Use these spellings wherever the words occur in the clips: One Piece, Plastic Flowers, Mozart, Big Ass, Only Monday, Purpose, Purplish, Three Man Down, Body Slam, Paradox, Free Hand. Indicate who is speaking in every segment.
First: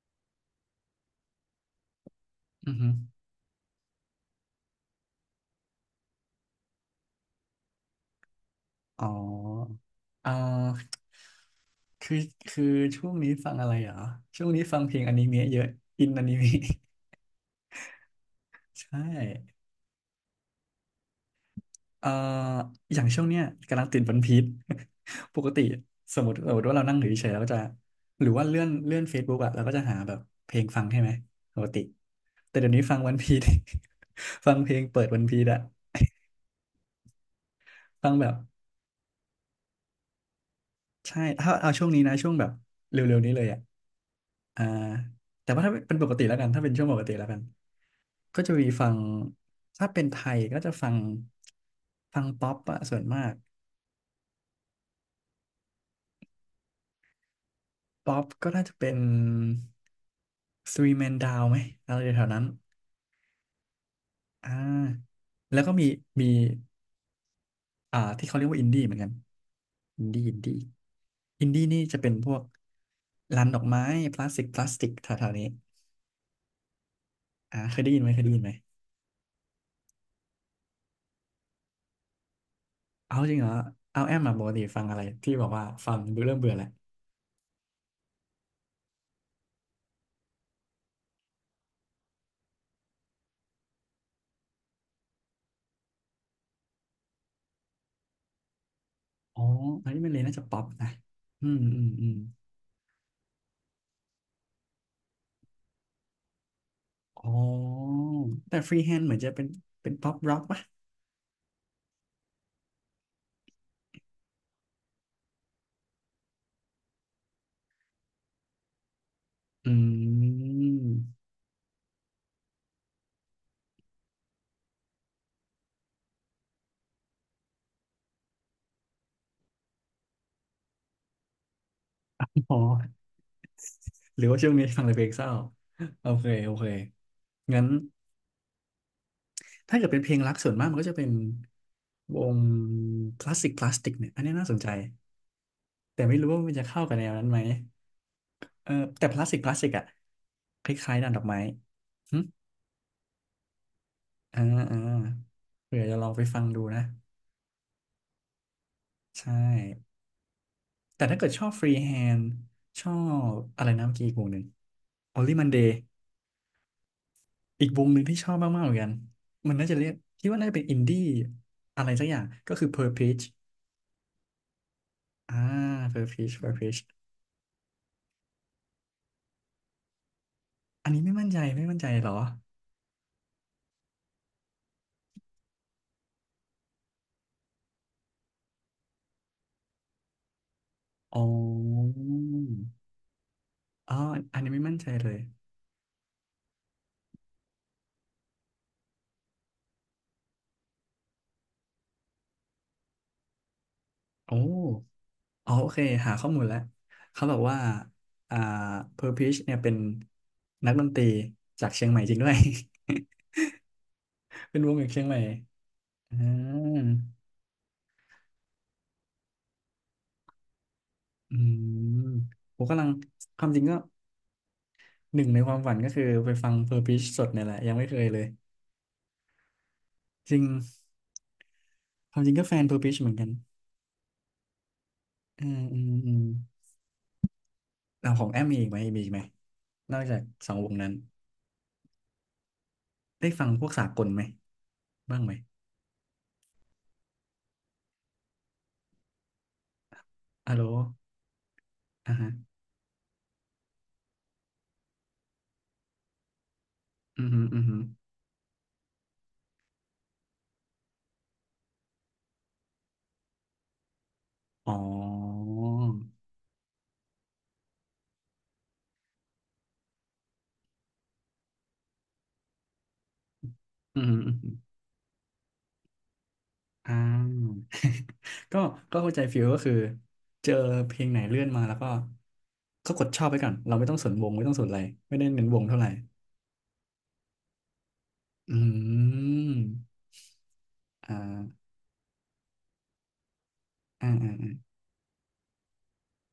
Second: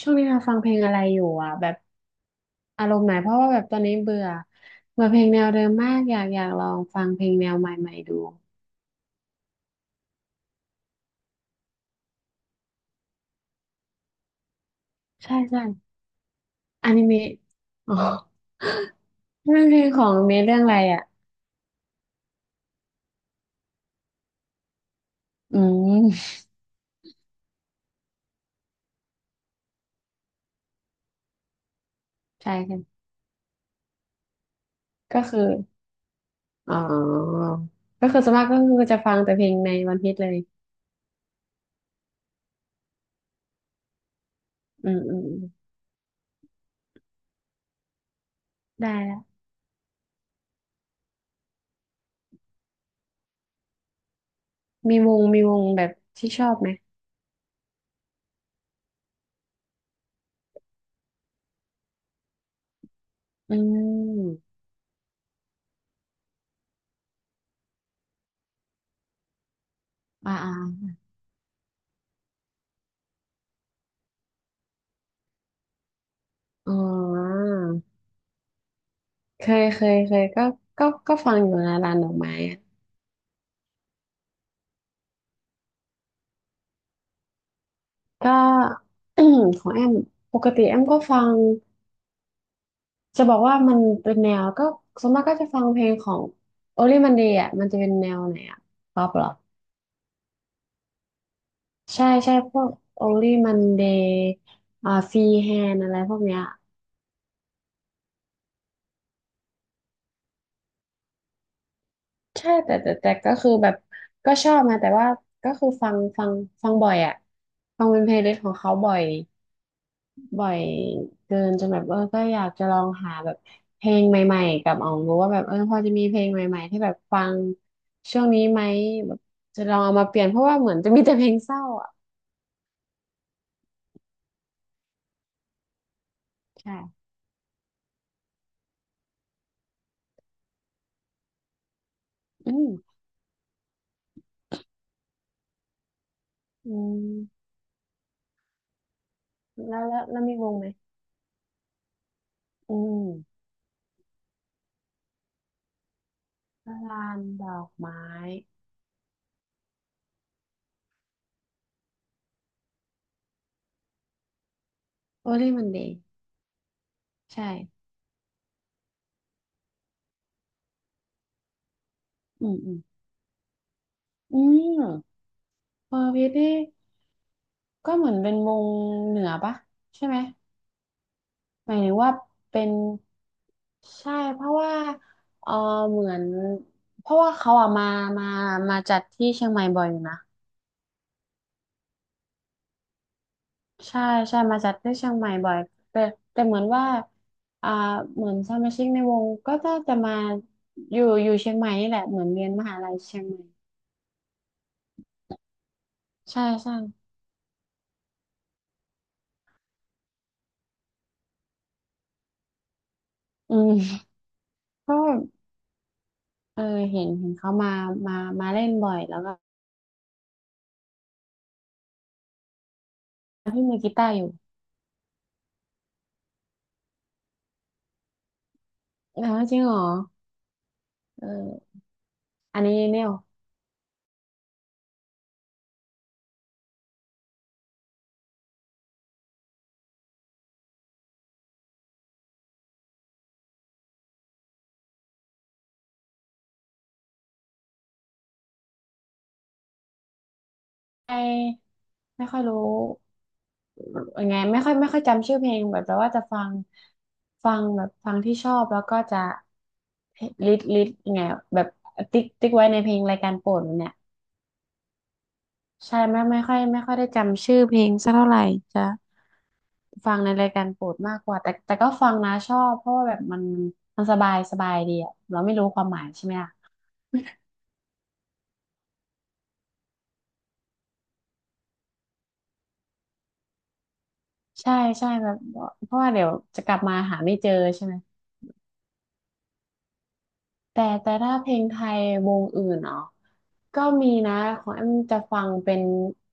Speaker 1: ช่วงนี้เราฟังเพลงอะไรอยู่อ่ะแบบ
Speaker 2: อือ
Speaker 1: อา
Speaker 2: ฮึ
Speaker 1: รมณ์ไหนเพราะว่าแบบตอนนี้เบื่อเบื่อเพลงแนวเดิมมากอยากอยากลองฟังเพลงแนวใหม่ๆดู
Speaker 2: อ๋ออ่าคือคือช่วงนี้ฟังอะไรเหรอช่วงนี้ฟังเพลงอนิ
Speaker 1: ใช่
Speaker 2: เมะเย
Speaker 1: ใช่
Speaker 2: อะอินอนิเมะ
Speaker 1: อนิเมะอ๋อ
Speaker 2: ใช่
Speaker 1: นั่นเพลงของอนิเมะเรื่องอะไรอ่ะ
Speaker 2: เอ่ออย่างช่วงเนี้ยกำลังติดวันพีช ปก
Speaker 1: อื
Speaker 2: ติสมม
Speaker 1: ม
Speaker 2: ติ สมมติว่าเรานั่งอยู่เฉยๆเราก็จะหรือว่าเลื่อน Facebook อะเราก็จะหาแบบเพลงฟังใช่ไหมปกติ
Speaker 1: ใช่
Speaker 2: แต่เดี๋ยว
Speaker 1: ใช่
Speaker 2: นี้ฟังวันพีช ฟังเพลงเปิดวั
Speaker 1: ก็
Speaker 2: นพี
Speaker 1: คือ
Speaker 2: ชอะ
Speaker 1: อ๋อก็
Speaker 2: ฟัง
Speaker 1: คือ
Speaker 2: แบ
Speaker 1: ส่ว
Speaker 2: บ
Speaker 1: นมากก็คือจะฟังแต่เพลงในวันพีซเลย
Speaker 2: ใช่ถ้าเอาช่วงนี้นะช่วงแบบเร็วๆนี้เลยอะอ่า
Speaker 1: อืมอืมอืม
Speaker 2: แต่ว่าถ้าเป็นปกติแล้วกันถ้าเป็นช่วงปกติแล้วกัน ก็จะมีฟั
Speaker 1: ได้
Speaker 2: ง
Speaker 1: ละ
Speaker 2: ถ้าเป็นไทยก็จะฟังฟังป๊อปอะส่วนมาก
Speaker 1: มีวงมีวงแบบที่ชอบไหม
Speaker 2: ป๊อปก็น่าจะเป็น Three Man Down ไหมอะไรแถวๆนั้น
Speaker 1: อืม
Speaker 2: อ่าแล้วก็มีอ่าที่เขาเรียกว่าอินดี้เหมือนกันอินดี้
Speaker 1: อ่า
Speaker 2: อิน
Speaker 1: อ่า
Speaker 2: ดี้อินดี้นี่จะเป็นพวกร้านดอกไม้พลาสติกแถวๆนี้
Speaker 1: อ๋อ
Speaker 2: อ่าเคยได้ยินไหมเคยได้ยินไหม
Speaker 1: เคยเคยเคยก็ก็ฟังอยู่นะร้านดอกไม้อะ
Speaker 2: เอาจริงเหรอเอาแอมมาปกติฟังอะไรที่บอกว่าฟังเบื่อเริ่มเบื่อแหละ
Speaker 1: ก็ ของแอม ปกติแอมก็ฟังจะบอกว่ามันเป็นแนวก็ส่วนมากก็จะฟังเพลงของ Only Monday อ่ะมันจะเป็นแนวไหนอ่ะป๊อปเหรอ
Speaker 2: อ๋ออันนี้มันเลยน่าจะป๊อปนะอืมอืมอื
Speaker 1: ใช่
Speaker 2: ม
Speaker 1: ใช่พวก Only Monday อ่า Free Hand อะไรพวกเนี้ย
Speaker 2: อ๋อ แต่ฟรีแฮนด์เหมือนจะเป็นเป็นป๊อปร็อกป่ะ
Speaker 1: ใช่แต่ก็คือแบบก็ชอบนะแต่ว่าก็คือฟังฟังบ่อยอ่ะ ฟังเป็นเพลย์ลิสต์ของเขาบ่อย
Speaker 2: อื
Speaker 1: บ่อย
Speaker 2: ม
Speaker 1: เกินจนแบบเออก็อยากจะลองหาแบบเพลงใหม่ๆกับอองรู้ว่าแบบเออพอจะมีเพลงใหม่ๆที่แบบฟังช่วงนี้ไหมแบบจะลองเอามาเปลี่ยนเพราะว่าเหมือนจะมีแต่เพลงเศร้าอ่ะ
Speaker 2: อ๋อ หรือว่าช่วงนี้ฟังแต่เพลงเศร้า โอเค โอเค
Speaker 1: ใช่
Speaker 2: งั้นถ้าเกิดเป็นเพลงรักส่วนมากมันก็จะเป็นวง
Speaker 1: อืม
Speaker 2: คลาสสิกคลาสติกเนี่ย อันนี้น่าสนใจ แต่ไม่รู้ว่ามันจะ
Speaker 1: อื
Speaker 2: เข้ากับแนวนั้นไหม
Speaker 1: ม
Speaker 2: เออ แต่คลาสสิกคลาสสิก
Speaker 1: แล้ว
Speaker 2: อะ
Speaker 1: แล้วแล้วมีวงไหม
Speaker 2: คล้ายๆดานดอกไม้หึ
Speaker 1: อืม
Speaker 2: อ่าอ่าเผื่อจะลองไปฟังดูนะ
Speaker 1: ลานดอกไม้
Speaker 2: ใช่แต่ถ้าเกิดชอบฟรีแฮนด์ชอบอะไรนะเมื่อกี้อีกวงหนึ่ง
Speaker 1: โอ
Speaker 2: Only
Speaker 1: เล่มั
Speaker 2: Monday
Speaker 1: นดีใช่
Speaker 2: อีกวงหนึ่งที่ชอบมากๆเหมือนกัน มันน่าจะเรียกคิดว่าน่าจะเป็นอินดี้อะไรสักอย่าง
Speaker 1: อื
Speaker 2: ก็
Speaker 1: ม
Speaker 2: คือ
Speaker 1: อืม
Speaker 2: Purplish
Speaker 1: อืม
Speaker 2: อ่า
Speaker 1: เปอร์พี
Speaker 2: Purplish
Speaker 1: นี่
Speaker 2: Purplish
Speaker 1: ก็เหมือนเป็นวงเหนือปะใช่ไหม
Speaker 2: อันนี้ไม่มั่นใจไม่
Speaker 1: หมา
Speaker 2: มั่น
Speaker 1: ย
Speaker 2: ใจ
Speaker 1: ถึง
Speaker 2: เหร
Speaker 1: ว่า
Speaker 2: อ
Speaker 1: เป็น ใช่เพราะว่าเออเหมือนเพราะว่าเขาอะมามาจัดที่เชียงใหม่บ่อยอยู่นะ
Speaker 2: อ๋ออ๋อ
Speaker 1: ใช่
Speaker 2: อั
Speaker 1: ใช่
Speaker 2: นนี้
Speaker 1: มา
Speaker 2: ไม่
Speaker 1: จั
Speaker 2: มั่
Speaker 1: ด
Speaker 2: นใจ
Speaker 1: ที่เชี
Speaker 2: เล
Speaker 1: ยง
Speaker 2: ย
Speaker 1: ใหม่บ่อยแต่แต่เหมือนว่าอ่าเหมือนสมาชิกในวงก็น่าจะมาอยู่เชียงใหม่นี่แหละเหมือนเรียนมหาลัยเชียงใหม่
Speaker 2: โอ้อ๋อโอเคหาข้อมู
Speaker 1: ใช่
Speaker 2: ลแล้ว
Speaker 1: ใช่
Speaker 2: เขาบอกว่า อ่า Purplish เนี่ยเป็นนักดนตรีจากเชียงใหม่จริงด้วย
Speaker 1: อืม
Speaker 2: เป็นวงจาก
Speaker 1: ก็
Speaker 2: เชียงใหม่อ่า
Speaker 1: เออเห็นเขามามาเล่นบ่อยแล้วก็
Speaker 2: อืมผมกำลังความจริ
Speaker 1: พี่
Speaker 2: งก็
Speaker 1: มือกีตาร์อยู่
Speaker 2: หนึ่งในความฝันก็คือไปฟัง Purpose สดเนี่ยแหละยังไม่เคยเลย
Speaker 1: แล้วจริงเหรอ
Speaker 2: จริง
Speaker 1: เออ
Speaker 2: ความจริงก็แฟ
Speaker 1: อัน
Speaker 2: น
Speaker 1: นี้
Speaker 2: Purpose
Speaker 1: เนี่
Speaker 2: เห
Speaker 1: ย
Speaker 2: มือนกันอืมอืมอืมเลาของแอมมีอีกไหมมีอีกไหมนอกจากสองวงนั้นได้ฟังพวกสากลไหมบ้างไหมอะโหล
Speaker 1: ไม่
Speaker 2: อ่า
Speaker 1: ไม่
Speaker 2: ฮะ
Speaker 1: ค่อยรู้ ยังไงไม่ค่อยจำชื่อเพลงแบบแต่ว่าจะ
Speaker 2: อืมฮึ
Speaker 1: ฟั
Speaker 2: อืม
Speaker 1: ง
Speaker 2: ฮึ
Speaker 1: แบบฟังที่ชอบแล้วก็จะลิดยังไงแบบติ๊กไว้ในเพลงรายการโปรดมันเนี่ย
Speaker 2: อ๋อ
Speaker 1: ใช่ไม่ค่อยได้จำชื่อเพลงสักเท่าไหร่จะฟังในรายการโปรดมากกว่าแต่ก็ฟังนะชอบเพราะว่าแบบมัน
Speaker 2: อื
Speaker 1: มั
Speaker 2: ม
Speaker 1: น
Speaker 2: อืมอ
Speaker 1: ส
Speaker 2: ม
Speaker 1: บายดีอะเราไม่รู้ความหมายใช่ไหมล่ะ
Speaker 2: อ่า ก็ก็เข้าใจฟิลก็คือเจอเพลงไหนเลื่อนมาแล้วก็ก็กดชอบไปก่อนเราไม่ต้องสนวงไม่ต้องสน
Speaker 1: ใช่
Speaker 2: อะไร
Speaker 1: ใช่
Speaker 2: ไม่ได้
Speaker 1: แบบ
Speaker 2: เน้นวงเท่าไหร่
Speaker 1: เพราะว่าเดี๋ยวจะกลับมาหาไม่เจอใช่ไหม
Speaker 2: อืม
Speaker 1: แต่
Speaker 2: อ่
Speaker 1: แต่ถ้าเพลง
Speaker 2: า
Speaker 1: ไทยวงอื่นเนาะก็
Speaker 2: อ่า
Speaker 1: มี
Speaker 2: อ
Speaker 1: นะของ
Speaker 2: ่า
Speaker 1: แอมจะฟังเป็น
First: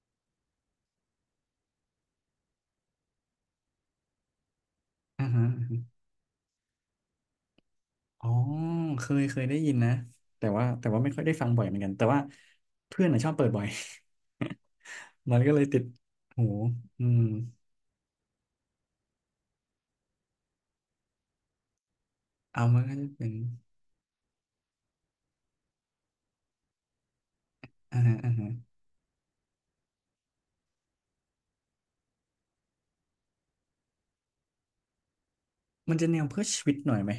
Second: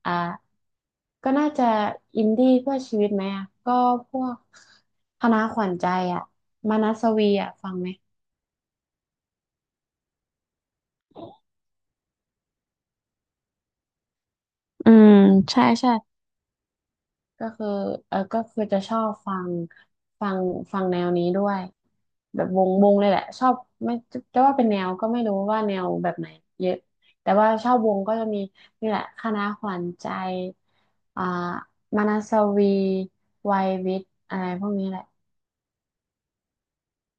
Speaker 1: อ่าก็น่าจะอินดี้เพื่อชีวิตไหมอ่ะก็พวกค
Speaker 2: อ่า
Speaker 1: ณะ
Speaker 2: ฮะ
Speaker 1: ข
Speaker 2: อา
Speaker 1: วัญใจ
Speaker 2: ฮะ
Speaker 1: อ่ะมานัสวีอ่ะฟังไหม
Speaker 2: อ๋อเคยเคยได้ยินนะแต่ว่าไม่ค่อยได้ฟังบ่อยเหมือนกันแต่ว่าเพื่อนน่ะชอบเปิดบ่อย
Speaker 1: อืม
Speaker 2: มันก็เล
Speaker 1: ใช่
Speaker 2: ยติด
Speaker 1: ใช่
Speaker 2: หูอืม
Speaker 1: ก็คือเออก็คือจะชอบฟังฟังแนวนี้ด้วยแบบ
Speaker 2: เอามัน
Speaker 1: ว
Speaker 2: ก็
Speaker 1: งเล
Speaker 2: จะ
Speaker 1: ยแหละ
Speaker 2: เป็น
Speaker 1: ชอบไม่จะว่าเป็นแนวก็ไม่รู้ว่าแนวแบบไหนเยอะแต่ว่าชอบว
Speaker 2: อ่า
Speaker 1: งก็
Speaker 2: ฮะ
Speaker 1: จะ
Speaker 2: อ่า
Speaker 1: มี
Speaker 2: ฮะ
Speaker 1: นี่แหละคณะขวัญใจอ่ามานาสวีวัยวิทย์อะไรพวกนี้แหละ
Speaker 2: มันจะแนวเพื่อชีวิตหน่อยไหม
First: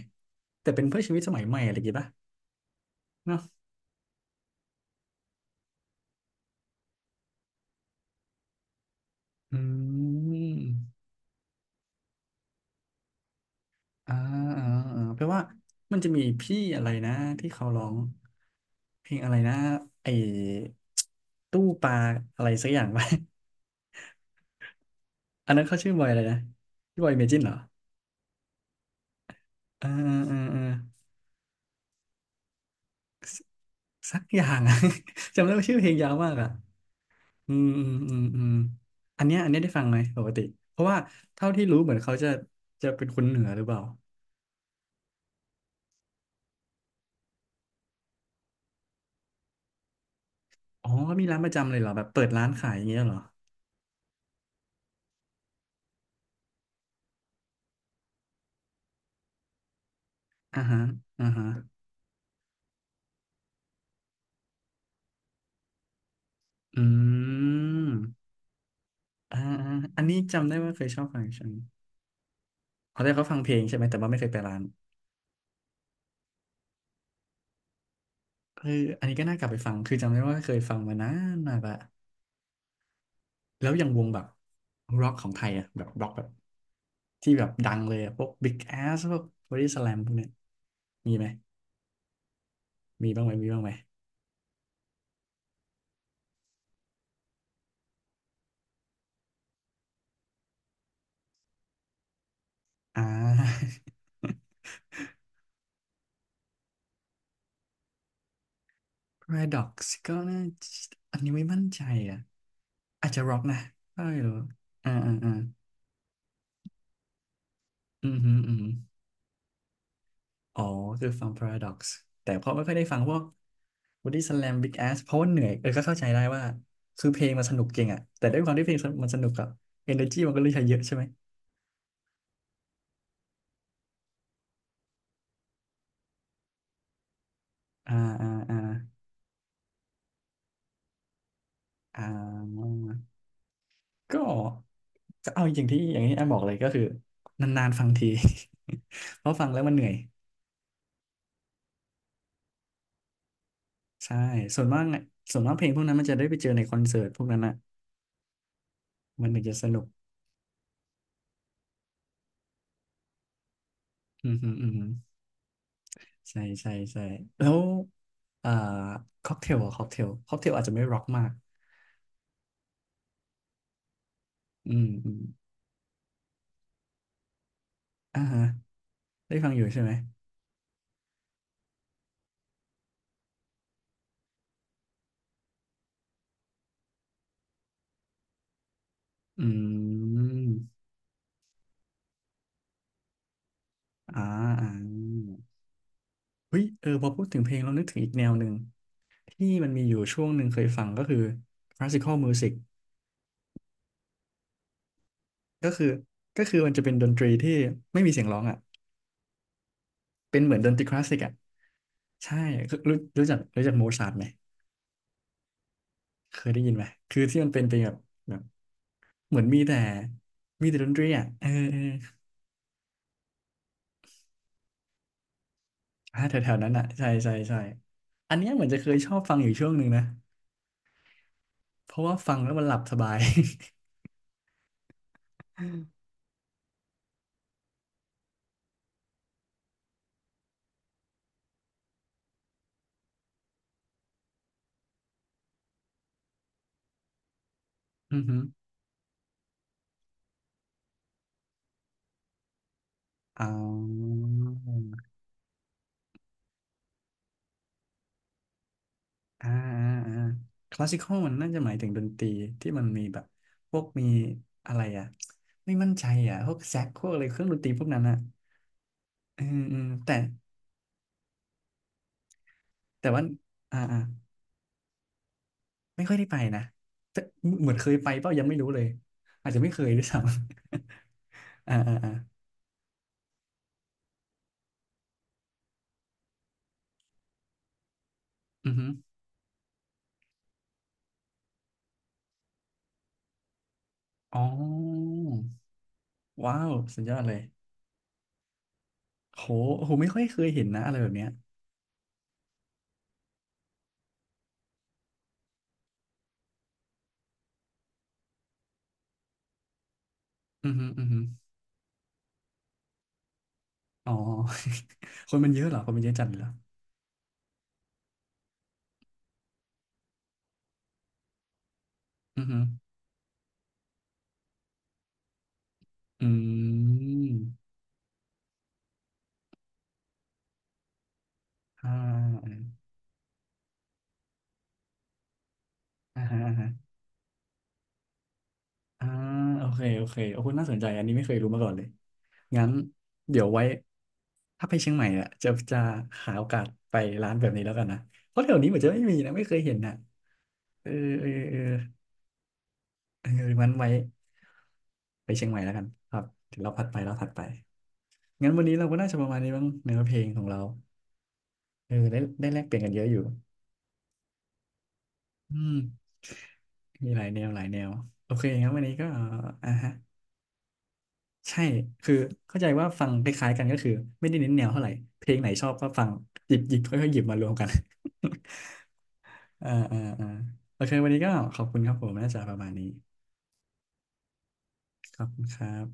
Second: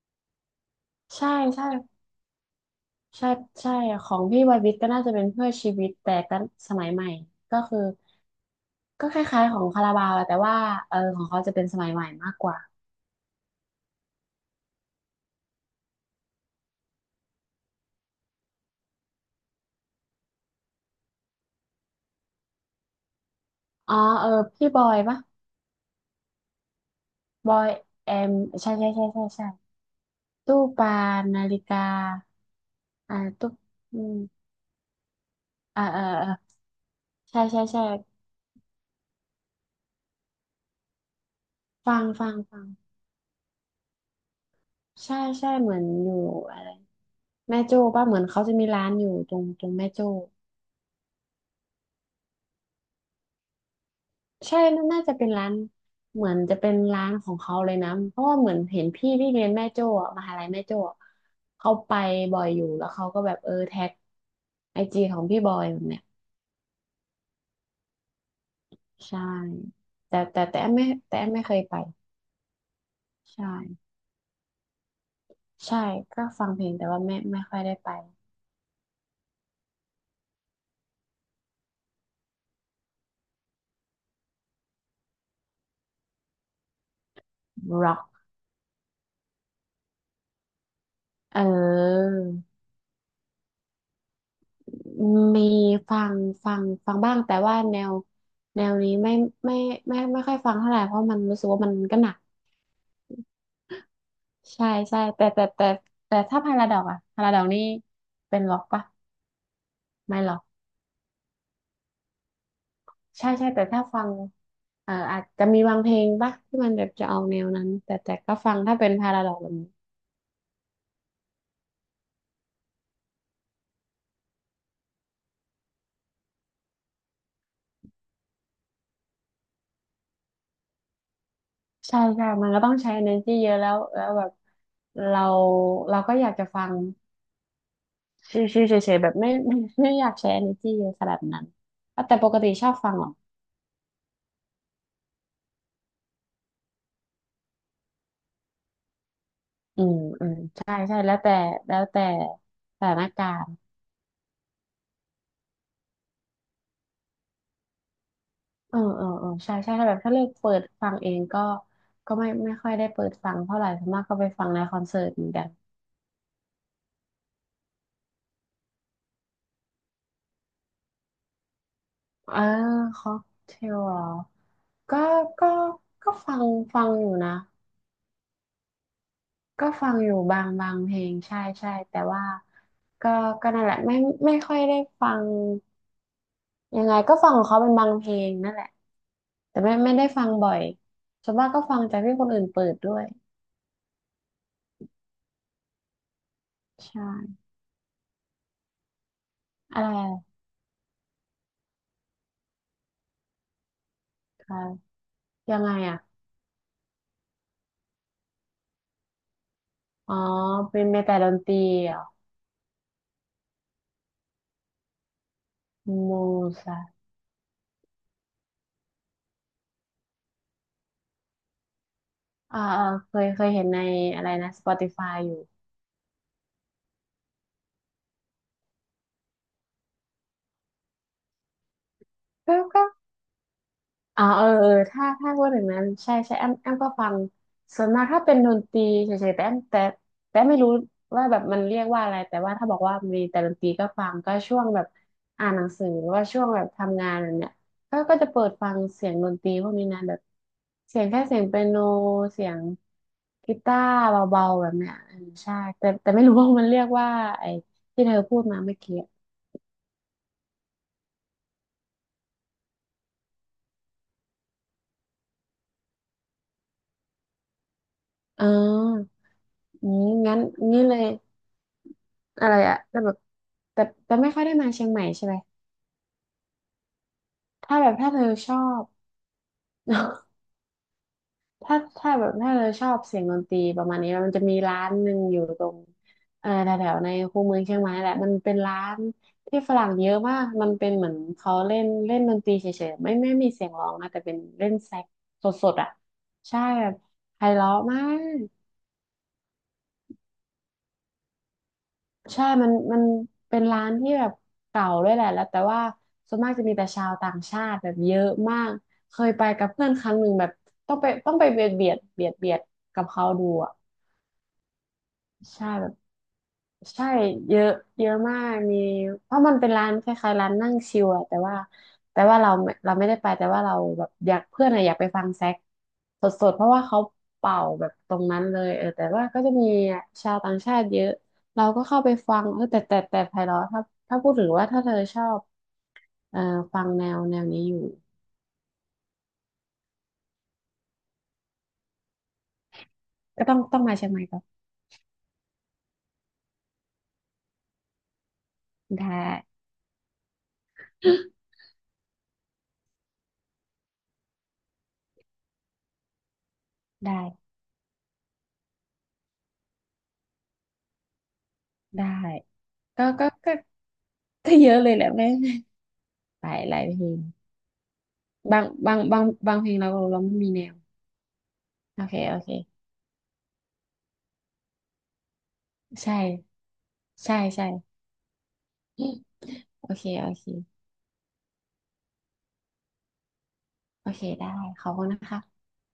Speaker 2: แต่เป็นเพื่อชีวิต
Speaker 1: ใช่
Speaker 2: สมัยใหม่
Speaker 1: ใช่
Speaker 2: อะไรอย่างงี้ป่ะ
Speaker 1: ใช่
Speaker 2: เนาะ
Speaker 1: ใช่ของพี่วัยวิทย์ก็น่าจะเป็นเพื่อชีวิตแต่ก็สมัยใหม่ก็คือก็คล้ายๆข
Speaker 2: อื
Speaker 1: องคาราบาวอะแต่ว่าเอ
Speaker 2: ม
Speaker 1: อของเขาจะเป็นสมัยใหม่มากกว่า
Speaker 2: อ่าอ่าอ่าเพราะว่ามันจะมีพี่อะไรนะที่เขาร้องเพลงอะไรนะไอ้ตู้ปลาอะไรสักอย่างไป
Speaker 1: อ๋อเออพี่บอยปะ
Speaker 2: อันนั้นเขาชื่อบอยอะไรนะพี่บอยเมจินเห
Speaker 1: บ
Speaker 2: รอ
Speaker 1: อยแอมใช่ใช่ใช่ใช่ใช่
Speaker 2: เออเออเอ
Speaker 1: ตู้
Speaker 2: อ
Speaker 1: ปลานาฬิกาอ่าตู้อืม
Speaker 2: สักอย่างอะ จำได้ว่าชื่อ
Speaker 1: อ่า
Speaker 2: เพลง
Speaker 1: เออ
Speaker 2: ยาว
Speaker 1: เออ
Speaker 2: มากอ่ะ
Speaker 1: ใช่
Speaker 2: อื
Speaker 1: ใช่
Speaker 2: มอื
Speaker 1: ใช่
Speaker 2: มอืมอืมอันเนี้ยได้ฟังไหมปกติเพราะว่าเท่าที่รู้เห
Speaker 1: ฟั
Speaker 2: มือน
Speaker 1: ง
Speaker 2: เขาจะ
Speaker 1: ฟังฟัง
Speaker 2: จะเป็นคนเหนือหรือเปล่า
Speaker 1: ใช่ใช่เหมือนอยู่อะไรแม่โจ้ป่ะเหมือนเขาจะมีร้านอยู่ตรงแม่โจ้
Speaker 2: อ๋อมีร้านประจำเลยเหรอแบบเปิดร้านขายอย่างเงี้ยเหรอ
Speaker 1: ใช่น่าจะเป็นร้านเหมือนจะเป็นร้านของเขาเลยนะเพราะว่าเหมือนเห็นพี่ที่เรียนแม่โจ้อะมหาลัย
Speaker 2: อ่า
Speaker 1: แม่โจ้
Speaker 2: ฮะ
Speaker 1: อะ
Speaker 2: อ่าฮะ
Speaker 1: เขาไปบ่อยอยู่แล้วเขาก็แบบเออแท็กไอจีของพี่บอยแบบเนี้ย
Speaker 2: อืม
Speaker 1: ใช่
Speaker 2: อ่าอาอันนี้จำได้ว่าเคยชอบ
Speaker 1: แต่
Speaker 2: ฟัง
Speaker 1: แอมไม่
Speaker 2: ใช่
Speaker 1: เค
Speaker 2: ไหม
Speaker 1: ยไป
Speaker 2: เขาได้เขาฟัง
Speaker 1: ใช่
Speaker 2: เพลงใช่ไหมแต่ว่าไม่เคยไปร้าน
Speaker 1: ใช่ก็ฟังเพลงแต่ว่าไม่ค่อยได้ไป
Speaker 2: เอออันนี้ก็น่ากลับไปฟังคือจำได้ว่าเคยฟังมานานมากละแล้วอย่างวงแบบร็อกของไทยอ่ะแบบร็อกแบบ ที่แบบดัง
Speaker 1: ร็
Speaker 2: เล
Speaker 1: อก
Speaker 2: ยอะพวก Big Ass พวก Body Slam พวกเนี้ยมีไหม
Speaker 1: เออ
Speaker 2: มีบ้างไหมมีบ้างไหม
Speaker 1: มีฟังฟังฟังบ้างแต่ว่าแนวนี้ไม่ไม่ค่อยฟังเท่าไหร่เพราะมันรู้สึกว่ามันก็หนัก
Speaker 2: อ่า
Speaker 1: ใช่ใช่แต่แต่ถ้าพาราดอกอะพาราดอกนี่เป็นร็อกปะ
Speaker 2: Paradox ก็
Speaker 1: ไม่ห็อ
Speaker 2: น่า
Speaker 1: ก
Speaker 2: จะอันนี้ไม่มั่นใจอ่ะอาจจะ
Speaker 1: ใช่
Speaker 2: Rock
Speaker 1: ใช่
Speaker 2: นะ
Speaker 1: แต่ถ้าฟั
Speaker 2: ไม่
Speaker 1: ง
Speaker 2: รู้
Speaker 1: เอ
Speaker 2: อ่า
Speaker 1: อ
Speaker 2: อ่า
Speaker 1: อาจ
Speaker 2: อ่า
Speaker 1: จะมีบางเพลงปะที่มันแบบจะออกแนวนั้นแต่
Speaker 2: อื
Speaker 1: แต่
Speaker 2: มฮึ
Speaker 1: ก็
Speaker 2: อื
Speaker 1: ฟั
Speaker 2: ม
Speaker 1: ง
Speaker 2: ฮึ
Speaker 1: ถ้าเป็นพาราดอกแบบนี้
Speaker 2: อ๋อคือฟัง Paradox แต่ก็ไม่ค่อยได้ฟังพวก Body Slam Big Ass เพราะว่าเหนื่อยเออก็เข้าใจได้ว่าคือเพลงมันสนุกจริงอ่ะแต่ด้วยความที่เพลงมันสนุกอะ energy มันก็เลยใช้เยอะใช่ไหม
Speaker 1: ใช่ใช่มันก็ต้องใช้ energy เยอะแล้วแบบเราเราก็อยากจะฟัง
Speaker 2: อ่าอ่า
Speaker 1: ช
Speaker 2: อ่า
Speaker 1: ิวๆเฉยๆแบบไม่ ไม่อยากใช้ energy เยอะขนาดนั้น
Speaker 2: อ่
Speaker 1: อ่ะแต่ปกติชอบฟังเหรอ
Speaker 2: า ก็ก็เอาอย่างที่อย่างที่แอมบอกเลยก็คือนานๆฟังที เพราะฟังแล้วมันเห
Speaker 1: อื
Speaker 2: นื่อย
Speaker 1: มอืมใช่ใช่แล้วแต่แล้วแต่สถานการณ์
Speaker 2: ใช่ส่วนมากอะส่วนมากเพลงพวกนั้นมันจะได้ไปเจอในคอนเสิร์ตพวกนั้นอ่ะ
Speaker 1: เออเออเอ
Speaker 2: มั
Speaker 1: อ
Speaker 2: นถึง
Speaker 1: ใช่
Speaker 2: จะส
Speaker 1: ใช่
Speaker 2: นุก
Speaker 1: ถ้าแบบถ้าเลือกเปิดฟังเองก็ก็ไม่ไม่ค่อยได้เปิดฟังเท่าไหร่ส่วนมากก็ไป
Speaker 2: อืม
Speaker 1: ฟั
Speaker 2: อื
Speaker 1: ง
Speaker 2: ม
Speaker 1: ใน
Speaker 2: อืม
Speaker 1: คอนเสิร์ตเหมือนกัน
Speaker 2: ใช่ใช่ใช่แล้วอ่าค็อกเทลอ่ะค็อกเทลค็อกเทลอาจจะไม่ร็อกมาก
Speaker 1: เออค็อกเทลเหรอ
Speaker 2: อืม
Speaker 1: ก็
Speaker 2: อืม
Speaker 1: ก็ก็ฟังฟังอยู่นะ
Speaker 2: อ่าฮะได้ฟังอยู่
Speaker 1: ก็
Speaker 2: ใช่
Speaker 1: ฟั
Speaker 2: ไหม
Speaker 1: งอยู่บางเพลงใช่ใช่แต่ว่าก็ก็นั่นแหละไม่ไม่ค่อยได้ฟัง ยังไงก็ฟังของเขาเป็นบางเพลงนั่นแหละ
Speaker 2: อื
Speaker 1: แต่ไม่ไม่ได้ฟังบ่อย
Speaker 2: ม
Speaker 1: ส่วนมากก็ฟังจากที่คนอื่นเปิดด้วย
Speaker 2: อ่าอ่าเฮ้ยเอ
Speaker 1: ใ
Speaker 2: อพอพูด
Speaker 1: ช่
Speaker 2: ถึงเพลงเรานึกถึงอีกแนวหนึ่งที่มัน
Speaker 1: อะ
Speaker 2: มี
Speaker 1: ไร
Speaker 2: อยู่ช่วงหนึ่งเคยฟังก็คือ classical music
Speaker 1: คะยัง
Speaker 2: ก็
Speaker 1: ไง
Speaker 2: คือ
Speaker 1: อ่ะ
Speaker 2: ก็คือมันจะเป็นดนตรีที่ไม่มีเสียงร้องอ่ะ
Speaker 1: อ๋อ
Speaker 2: เป็นเหมือนดนต
Speaker 1: เป็
Speaker 2: รี
Speaker 1: น
Speaker 2: ค
Speaker 1: เม
Speaker 2: ลาส
Speaker 1: แต่
Speaker 2: สิก
Speaker 1: ด
Speaker 2: อ่ะ
Speaker 1: นตรีเหรอ
Speaker 2: ใช่คือรู้รู้จักรู้จักโมซาร์ทไหม
Speaker 1: โม
Speaker 2: เคยได้ยิน
Speaker 1: ซา
Speaker 2: ไหมคือที่มันเป็นเป็นแบบแบบเหมือนมีแต่มีแต่ดนตรีอ่ะเออเออ
Speaker 1: อ่าอ่าเคยเคยเห็นในอะไรนะ Spotify อยู่
Speaker 2: แถวๆนั้นอ่ะใช่ใช่ใช่อันเนี้ยเหมือนจะเคยชอบฟังอยู่ช่วงหนึ่งนะเพราะว่าฟังแล้ว
Speaker 1: ก็
Speaker 2: มันหลับ
Speaker 1: ก็
Speaker 2: สบาย
Speaker 1: เออเออถ้าถ้าพูดถึงนั้นใช่ใช่แอมแอมก็ฟังส่วนมากถ้าเป็นดนตรีเฉยๆแต่แอมแต่แต่ไม่รู้ว่าแบบมันเรียกว่าอะไรแต่ว่าถ้าบอกว่ามีแต่ดนตรีก็ฟังก็ช่วงแบบอ่านหนังสือหรือว่าช่วงแบบทำงานแบบเนี่ยก็ ก็
Speaker 2: อือ
Speaker 1: จะ
Speaker 2: ฮึ
Speaker 1: เปิดฟังเสียงดนตรีพวกนี้นะแบบเสียงแค่เสียงเปียโนเสียง
Speaker 2: อ๋
Speaker 1: กีตาร์เบาๆแบบเนี้ยเอ
Speaker 2: อ
Speaker 1: อใช่แต่แต่ไม่รู้ว่ามันเรียกว่าไอ้ที่เธอพูดมาเมื่อกี้อ
Speaker 2: อ่าอ่าคลาสสิคอลมันน่าจะหมายถึงดนตรีที่มันมีแบบพวกมีอะไรอ่ะไม่มั่นใจอ่ะพวกแซกพวกอะไรเครื่องดนตรีพวกนั้นอ่ะ
Speaker 1: เออ
Speaker 2: อืมอืม
Speaker 1: อืม
Speaker 2: แต่
Speaker 1: งั้นงี้เลย อะไรอะแต่
Speaker 2: แต่
Speaker 1: แบบ
Speaker 2: ว่าอ่า
Speaker 1: แต่
Speaker 2: อ่า
Speaker 1: แต่ไม่ค่อยได้มาเชียงใหม่ใช่ไหม
Speaker 2: ไม่ค่อยได้ไปนะแต่เหมือ
Speaker 1: ถ้า
Speaker 2: นเค
Speaker 1: แบ
Speaker 2: ย
Speaker 1: บ
Speaker 2: ไป
Speaker 1: ถ้าเธ
Speaker 2: เป
Speaker 1: อ
Speaker 2: ล่ายัง
Speaker 1: ช
Speaker 2: ไม่
Speaker 1: อ
Speaker 2: รู้เล
Speaker 1: บ
Speaker 2: ยอาจจะไม่เคยด้วยซ้ ำ อ่า
Speaker 1: ถ้า
Speaker 2: อ่าอ่า
Speaker 1: ถ้าแบบถ้าเธอชอบเสียงดนตรีประมาณนี้มันจะมีร้านหนึ่งอยู่ตรงแถวๆในคูเมืองเชียงใหม่นั่นแหละมันเป็น
Speaker 2: อือ
Speaker 1: ร้า
Speaker 2: ฮึ
Speaker 1: นที่ฝรั่งเยอะมากมันเป็นเหมือนเขาเล่นเล่นดนตรีเฉยๆไม่ไม่มีเสียงร้องนะแต่เป็น
Speaker 2: อ๋
Speaker 1: เล่นแซก
Speaker 2: อ
Speaker 1: สดๆอ่ะ
Speaker 2: ว้า
Speaker 1: ใช่
Speaker 2: ว
Speaker 1: แบบ
Speaker 2: สุดยอดเลย
Speaker 1: ไพเราะมาก
Speaker 2: โหโหไม่ค่อยเคยเห็นนะอะไรแบบเนี้ย
Speaker 1: ใช่มันเป็นร้านที่แบบเก่าด้วยแหละแล้วแต่ว่าส่วนมากจะมีแต่ชาวต่างชาติแบบเยอะมาก เคยไปกับเพื่อนครั้งหนึ่งแบบ
Speaker 2: อือฮึ
Speaker 1: ต้อง
Speaker 2: อื
Speaker 1: ไป
Speaker 2: อฮึ
Speaker 1: ต้องไปเบียดกับเขาดูอ่ะ
Speaker 2: อ๋อ คนมันเยอะ
Speaker 1: ใช่
Speaker 2: เหรอ
Speaker 1: แบ
Speaker 2: คน
Speaker 1: บ
Speaker 2: มันเยอะจัดเลยเหรอ
Speaker 1: ใช่เยอะเยอะมากมีเพราะมันเป็นร้านคล้ายๆร้านนั่งชิลอะแต่ว่าแต่ว่า
Speaker 2: อือ
Speaker 1: เรา
Speaker 2: ฮึ
Speaker 1: ไม่เราไม่ได้ไปแต่ว่าเราแบบอยากเพื่อนอะอยากไปฟังแซก
Speaker 2: อ
Speaker 1: สดๆเพราะ
Speaker 2: ื
Speaker 1: ว่าเขาเป่า
Speaker 2: ม
Speaker 1: แบบตรงนั้นเลยเออแต่ว่าก็จะมีชาวต่างชาติเยอะเราก็
Speaker 2: อ่
Speaker 1: เข้าไปฟัง
Speaker 2: า
Speaker 1: เออแต่แต่แต่ไพเราะถ้าถ้าพูดถึงว่าถ้าเธอชอบ
Speaker 2: อ่า
Speaker 1: เอ่
Speaker 2: ฮะ
Speaker 1: อ
Speaker 2: อ่าฮะ
Speaker 1: ฟังแนวแนวนี้อยู่
Speaker 2: อ่าโอเคโอเคโอ้โหน่าสนใจอันนี้ไม่เคยรู้มาก่อนเลยงั้นเดี๋
Speaker 1: ก็
Speaker 2: ยว
Speaker 1: ต้อง
Speaker 2: ไว้
Speaker 1: ต้องมาเชียงใหม่ก็
Speaker 2: ถ้าไปเชียงใหม่อ่ะจะหาโอกาสไปร้านแบบนี้แล้วกันนะเพราะแถวนี้เหมือนจะไม่
Speaker 1: ได้
Speaker 2: มีนะไม่เคยเห็นนะเออเออเอ อเอองั้นไว้ไปเชียงใหม่แล้วกันครับเดี๋ยวเราผัดไป
Speaker 1: ได้
Speaker 2: เราถัดไปงั้นวันนี้เราก็น่าจะประมาณนี้บ้างเนื้อเพลงของเราเออ
Speaker 1: ได้
Speaker 2: ได้ได้แลกเปลี่ยนกันเย
Speaker 1: ก็
Speaker 2: อะอยู่
Speaker 1: ก็ก็ก็เยอะเลยแหละแม่
Speaker 2: อืม
Speaker 1: ไปหลายเพล
Speaker 2: มีห
Speaker 1: ง
Speaker 2: ลายแนวหลายแนวโอเค
Speaker 1: บาง
Speaker 2: งั้นวัน
Speaker 1: บา
Speaker 2: นี้
Speaker 1: ง
Speaker 2: ก็
Speaker 1: บางบางเพ
Speaker 2: อ่า
Speaker 1: ลงเรา
Speaker 2: ฮะ
Speaker 1: เราไม่มีแนว
Speaker 2: ใช่
Speaker 1: โอ
Speaker 2: คือ
Speaker 1: เคโอเค
Speaker 2: เข้าใจว่าฟังคล้ายๆกันก็คือไม่ได้เน้นแนวเท่าไหร่ เพลงไหนชอบก็ฟัง
Speaker 1: ใช่
Speaker 2: หยิบหยิบค่อยๆหยิบ
Speaker 1: ใช่
Speaker 2: มารวมกั
Speaker 1: ใช่
Speaker 2: น อ่า
Speaker 1: โอ
Speaker 2: อ่า
Speaker 1: เค
Speaker 2: อ่า
Speaker 1: โอเค
Speaker 2: โอเควันนี้ก็ขอบคุณครับผมน่าจะประมาณนี้
Speaker 1: โอเคได้ขอบคุณ
Speaker 2: ข
Speaker 1: นะ
Speaker 2: อบ
Speaker 1: คะ
Speaker 2: คุณครับ